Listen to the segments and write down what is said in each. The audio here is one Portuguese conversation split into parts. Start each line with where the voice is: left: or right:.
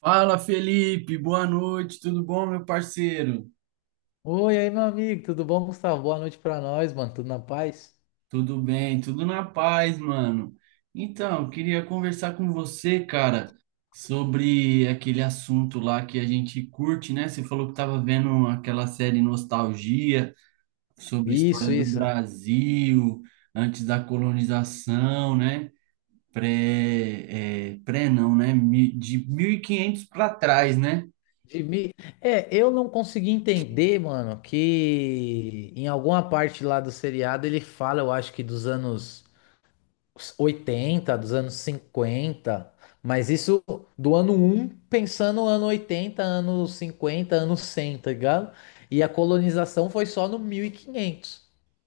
right: Fala, Felipe, boa noite, tudo bom, meu parceiro?
left: Oi, aí, meu amigo, tudo bom, Gustavo? Boa noite pra nós, mano. Tudo na paz?
right: Tudo bem, tudo na paz, mano. Então, queria conversar com você, cara, sobre aquele assunto lá que a gente curte, né? Você falou que tava vendo aquela série Nostalgia sobre a história
left: Isso,
right: do
left: isso.
right: Brasil antes da colonização, né? Pré, pré não, né? De 1500 para trás, né?
left: De mim. É, eu não consegui entender, mano, que em alguma parte lá do seriado ele fala, eu acho que dos anos 80, dos anos cinquenta, mas isso do ano um, pensando no ano 80, ano 50, ano 100, tá ligado? E a colonização foi só no 1500.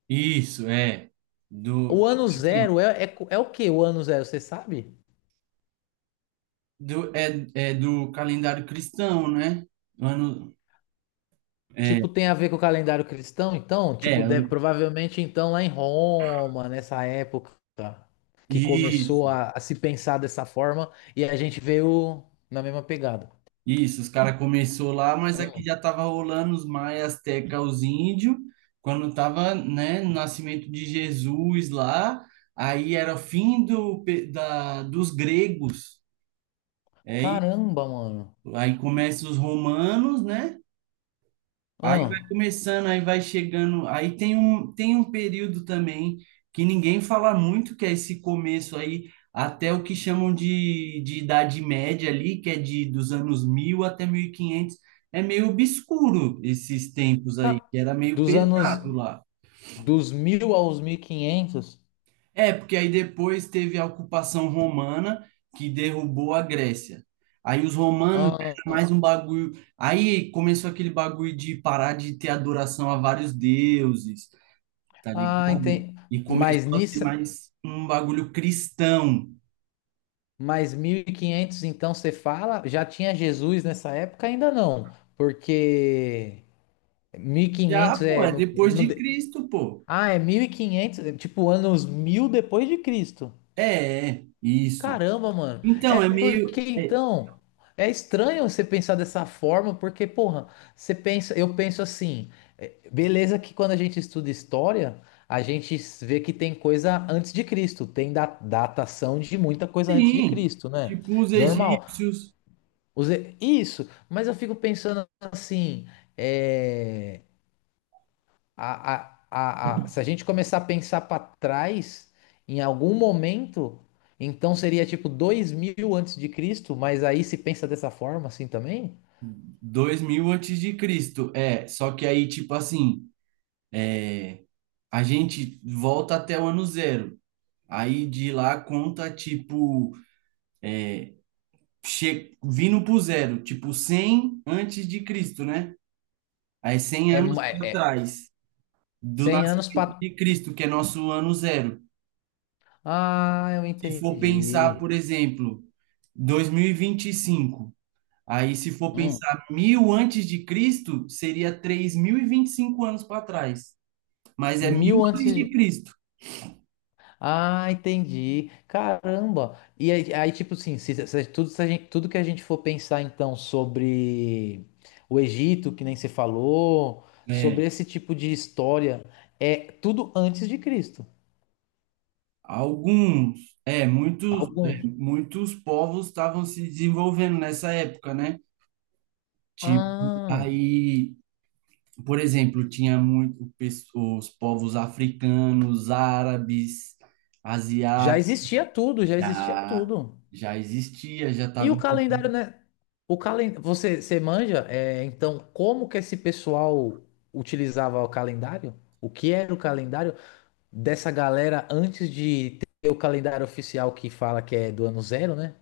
right: Isso, é. Do,
left: O
right: tipo
left: ano
right: assim,
left: zero é, é o que o ano zero, você sabe?
right: do, é, é do calendário cristão, né? Ano, é,
left: Tipo, tem a ver com o calendário cristão, então?
right: é,
left: Tipo, deve,
right: ano-
left: provavelmente, então, lá em Roma, nessa época que
right: isso,
left: começou a se pensar dessa forma, e a gente veio na mesma pegada.
right: isso, os caras começou lá, mas aqui
left: Ah,
right: já tava rolando os maias, azteca, os índios, quando tava, né, no nascimento de Jesus lá, aí era o fim do, dos gregos, aí,
left: caramba, mano.
right: aí começa os romanos, né? Aí vai
left: Ah,
right: começando, aí vai chegando. Aí tem um período também que ninguém fala muito, que é esse começo aí, até o que chamam de Idade Média ali, que é de dos anos 1000 até mil e quinhentos. É meio obscuro esses tempos aí,
left: ca-
right: que era meio
left: dos anos
right: pesado lá.
left: dos mil aos 1500.
right: É, porque aí depois teve a ocupação romana, que derrubou a Grécia. Aí os romanos era
left: Ah,
right: mais um bagulho. Aí começou aquele bagulho de parar de ter adoração a vários deuses. Tá
left: ah,
right: ligado?
left: entendi.
right: E começou
left: Mas
right: a ter
left: nisso,
right: mais um bagulho cristão.
left: mas 1500, então, você fala, já tinha Jesus nessa época? Ainda não, porque... mil e
right: Já,
left: quinhentos
right: pô,
left: é
right: é
left: no,
right: depois
left: no,
right: de Cristo, pô.
left: ah, é 1500, é tipo anos 1000 depois de Cristo.
right: É, é, isso.
left: Caramba, mano.
right: Então,
left: É
right: é
left: porque
right: meio. é,
left: então é estranho você pensar dessa forma, porque porra, eu penso assim, é, beleza que quando a gente estuda história, a gente vê que tem coisa antes de Cristo, tem datação de muita coisa antes de
right: sim,
left: Cristo, né?
right: tipo os
left: Normal.
right: egípcios,
left: Isso, mas eu fico pensando assim, é, se a gente começar a pensar para trás, em algum momento, então seria tipo 2000 antes de Cristo, mas aí se pensa dessa forma assim também?
right: dois mil antes de Cristo. É, só que aí, tipo assim, é, a gente volta até o ano zero. Aí de lá conta, tipo, vindo pro zero, tipo 100 antes de Cristo, né? Aí 100 anos para
left: É
right: trás. Do
left: 100 anos
right: nascimento
left: para.
right: de Cristo, que é nosso ano zero.
left: Ah, eu
right: Se for pensar,
left: entendi.
right: por exemplo, dois mil e vinte e cinco, aí se for
left: Hum,
right: pensar mil antes de Cristo, seria três mil e vinte e cinco anos para trás. Mas é mil
left: mil
right: antes
left: antes.
right: de Cristo.
left: Ah, entendi. Caramba. E aí, aí, tipo assim, tudo, se a gente- tudo que a gente for pensar então sobre o Egito, que nem você falou,
right: É,
left: sobre esse tipo de história, é tudo antes de Cristo.
right: Muitos,
left: Algum.
right: muitos povos estavam se desenvolvendo nessa época, né? Tipo,
left: Ah,
right: aí, por exemplo, tinha os povos africanos, árabes,
left: já
right: asiáticos.
left: existia tudo, já existia
right: Já,
left: tudo.
right: Já existia, já
left: E
right: tava.
left: o calendário, né? O calen... você, você manja? É, então, como que esse pessoal utilizava o calendário? O que era o calendário? Dessa galera antes de ter o calendário oficial que fala que é do ano zero, né?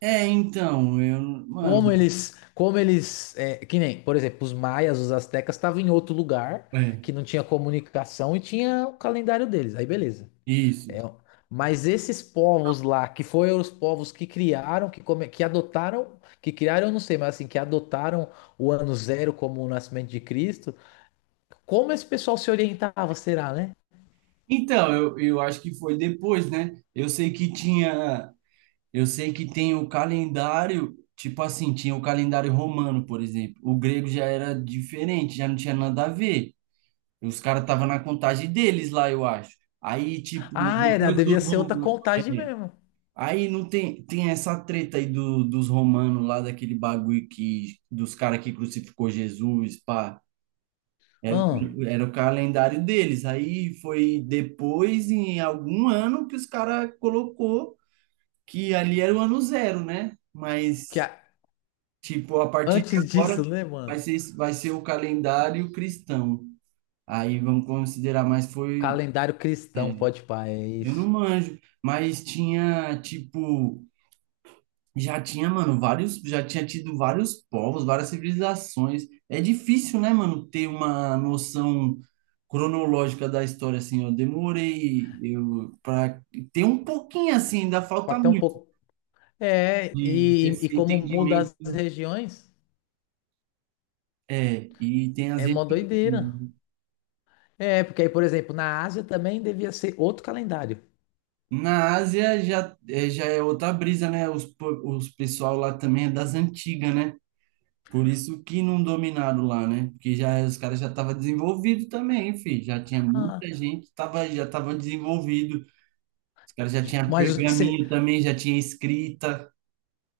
right: É, então, eu,
left: Como
right: mano,
left: eles, como eles, é, que nem, por exemplo, os maias, os astecas estavam em outro lugar
right: é,
left: que não tinha comunicação e tinha o calendário deles. Aí beleza.
right: isso.
left: É, mas esses povos lá, que foram os povos que criaram, que, come, que adotaram, que criaram, eu não sei, mas assim, que adotaram o ano zero como o nascimento de Cristo, como esse pessoal se orientava, será, né?
right: Então, eu acho que foi depois, né? Eu sei que tinha, eu sei que tem o calendário, tipo assim, tinha o calendário romano, por exemplo. O grego já era diferente, já não tinha nada a ver. Os caras estavam na contagem deles lá, eu acho. Aí, tipo,
left: Ah, era,
right: depois
left: devia
right: dos
left: ser outra
right: romanos.
left: contagem
right: é,
left: mesmo.
right: Aí não tem, tem essa treta aí do, dos romanos lá, daquele bagulho que, dos caras que crucificou Jesus, pá.
left: Hum.
right: Era o calendário deles. Aí foi depois, em algum ano, que os caras colocou que ali era o ano zero, né?
left: Que
right: Mas,
left: a-
right: tipo, a partir de
left: antes disso,
right: agora
left: né, mano?
right: vai ser o calendário cristão. Aí vamos considerar, mas foi.
left: Calendário
right: é,
left: cristão, pode pá, é
right: eu não
left: isso.
right: manjo, mas tinha, tipo. Já tinha, mano, vários, já tinha tido vários povos, várias civilizações. É difícil, né, mano, ter uma noção cronológica da história assim. Eu demorei eu para ter um pouquinho assim, ainda falta
left: Até um
right: muito
left: pouco. É,
right: de
left: e
right: desse
left: como muda
right: entendimento.
left: as regiões,
right: É, e tem as
left: é mó
right: regiões.
left: doideira. É, porque aí, por exemplo, na Ásia também devia ser outro calendário.
right: Na Ásia já é outra brisa, né? Os pessoal lá também é das antigas, né? Por isso que não dominaram lá, né? Porque já os caras já estavam desenvolvidos também, filho. Já tinha muita
left: Ah,
right: gente, tava, já estava desenvolvido. Os caras já tinham
left: mas,
right: pergaminho também, já tinha escrita.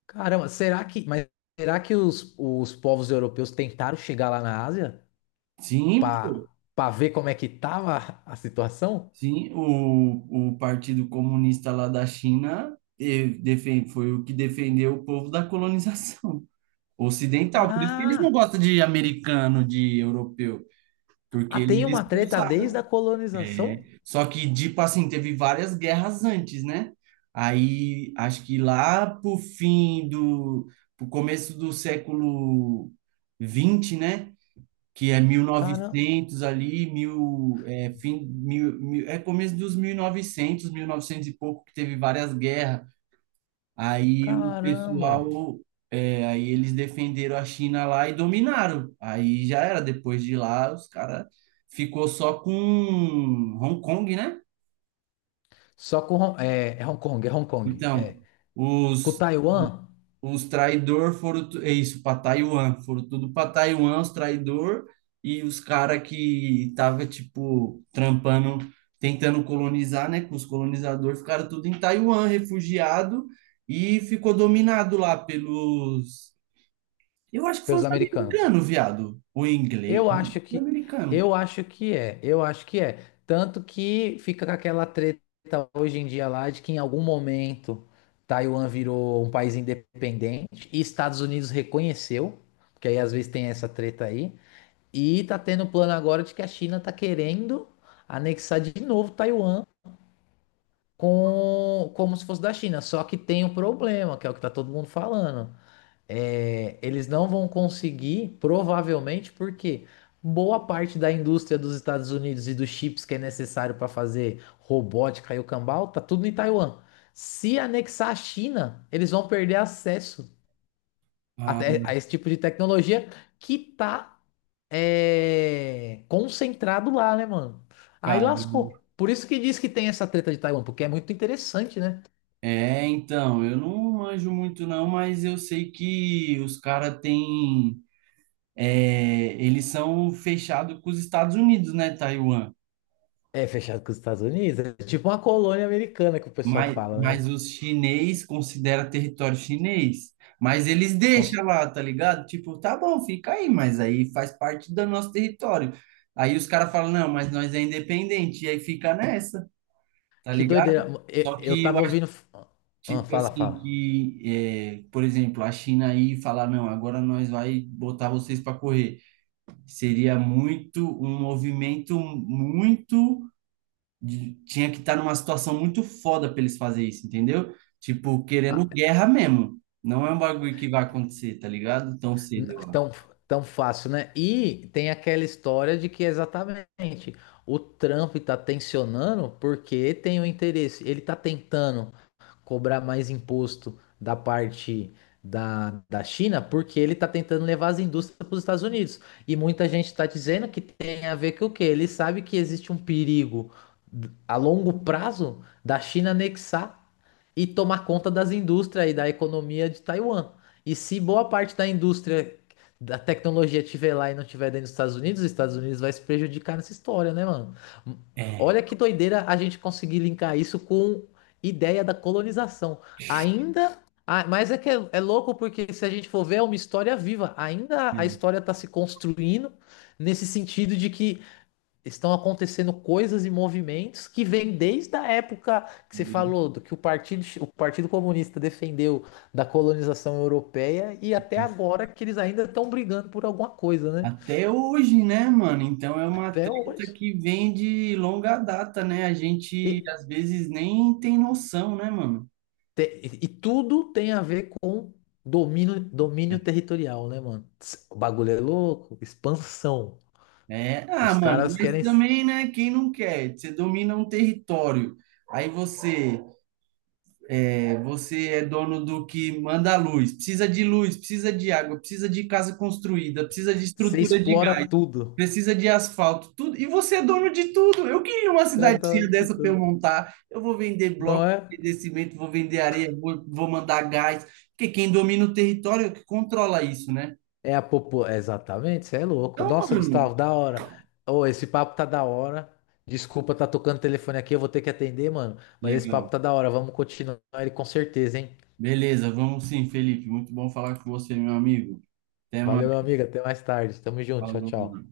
left: caramba, será que, mas será que os povos europeus tentaram chegar lá na Ásia
right: Sim,
left: para
right: pô.
left: para ver como é que tava a situação?
right: Sim, o Partido Comunista lá da China foi o que defendeu o povo da colonização ocidental. Por isso que eles não
left: Ah,
right: gostam de americano, de europeu, porque
left: ah, tem
right: eles
left: uma treta desde
right: expulsaram.
left: a colonização?
right: Só que, tipo assim, teve várias guerras antes, né? Aí, acho que lá pro começo do século 20, né? Que é mil e
left: Caramba.
right: novecentos ali, mil, é, fim, mil, mil, é começo dos 1900, novecentos e pouco, que teve várias guerras. Aí o
left: Caramba!
right: pessoal... É, aí eles defenderam a China lá e dominaram. Aí já era, depois de lá, os caras ficou só com Hong Kong, né?
left: Só com Hong é, é Hong Kong, é Hong Kong,
right: Então,
left: é. Com
right: os,
left: Taiwan,
right: é isso, para Taiwan, foram tudo para Taiwan, os traidores e os cara que tava tipo trampando, tentando colonizar, né, com os colonizadores, ficaram tudo em Taiwan, refugiado e ficou dominado lá pelos, eu acho que foi
left: pelos
right: os
left: americanos.
right: americanos, viado, ou inglês,
left: Eu acho que
right: americano.
left: eu acho que é, eu acho que é. Tanto que fica com aquela treta hoje em dia lá de que em algum momento Taiwan virou um país independente e Estados Unidos reconheceu, porque aí às vezes tem essa treta aí. E tá tendo um plano agora de que a China tá querendo anexar de novo Taiwan com como se fosse da China. Só que tem um problema, que é o que tá todo mundo falando. É, eles não vão conseguir, provavelmente, porque boa parte da indústria dos Estados Unidos e dos chips que é necessário para fazer robótica e o cambal, tá tudo em Taiwan. Se anexar a China, eles vão perder acesso
right: Ah,
left: até a esse tipo de tecnologia que tá é, concentrado lá, né, mano? Aí
right: cara,
left: lascou. Por isso que diz que tem essa treta de Taiwan, porque é muito interessante, né?
right: então, eu não manjo muito não, mas eu sei que os cara têm eles são fechados com os Estados Unidos, né, Taiwan?
left: É fechado com os Estados Unidos, é tipo uma colônia americana que o pessoal fala, né?
right: Mas os chinês considera território chinês. Mas eles deixam
left: Cons-
right: lá, tá ligado? Tipo, tá bom, fica aí, mas aí faz parte do nosso território. Aí os caras falam, não, mas nós é independente. E aí fica nessa, tá
left: que
right: ligado?
left: doideira. Eu,
right: Só
left: eu
right: que eu
left: tava
right: acho,
left: ouvindo. Ah,
right: tipo
left: fala,
right: assim,
left: fala.
right: que, por exemplo, a China aí falar, não, agora nós vai botar vocês para correr. Seria muito, um movimento muito tinha que estar numa situação muito foda para eles fazer isso, entendeu? Tipo, querendo
left: Ah,
right: guerra mesmo. Não é um bagulho que vai acontecer, tá ligado? Tão
left: n-
right: cedo, eu acho.
left: tão, tão fácil, né? E tem aquela história de que exatamente o Trump tá tensionando porque tem o interesse. Ele tá tentando cobrar mais imposto da parte da China, porque ele está tentando levar as indústrias para os Estados Unidos. E muita gente está dizendo que tem a ver com o quê? Ele sabe que existe um perigo a longo prazo da China anexar e tomar conta das indústrias e da economia de Taiwan. E se boa parte da indústria da tecnologia estiver lá e não estiver dentro dos Estados Unidos, os Estados Unidos vai se prejudicar nessa história, né, mano?
right: É.
left: Olha que doideira a gente conseguir linkar isso com ideia da colonização. Ainda. Ah, mas é que é, é louco porque se a gente for ver, é uma história viva. Ainda a história está se construindo nesse sentido de que estão acontecendo coisas e movimentos que vêm desde a época que você falou do que o Partido Comunista defendeu da colonização europeia e até agora que eles ainda estão brigando por alguma coisa, né?
right: Até hoje, né, mano? Então é uma
left: Até
right: treta
left: hoje.
right: que vem de longa data, né? A gente
left: E-
right: às vezes nem tem noção, né, mano?
left: E tudo tem a ver com domínio, domínio territorial, né, mano? Tss, o bagulho é louco, expansão.
right: É, ah,
left: Os
right: mano,
left: caras
right: mas
left: querem
right: também, né? Quem não quer? Você domina um território, aí você É, você é dono do que manda a luz, precisa de água, precisa de casa construída, precisa de
left: se
right: estrutura de
left: explora
right: gás,
left: tudo.
right: precisa de asfalto, tudo. E você é dono de tudo. Eu queria uma
left: É
right: cidadezinha
left: doido de
right: dessa para eu
left: tudo.
right: montar. Eu vou vender
left: Não
right: bloco,
left: é?
right: vou vender cimento, vou vender areia, vou mandar gás. Porque quem domina o território é o que controla isso, né?
left: É a popu... é exatamente, você é louco.
right: Então,
left: Nossa,
right: mano,
left: Gustavo, da hora. Ô, esse papo tá da hora. Desculpa, tá tocando o telefone aqui, eu vou ter que atender, mano. Mas esse papo
right: legal.
left: tá da hora. Vamos continuar ele com certeza, hein?
right: Beleza, vamos sim, Felipe. Muito bom falar com você, meu amigo. Até mais.
left: Valeu, meu amigo. Até mais tarde. Tamo junto. Tchau,
right: Falou.
left: tchau.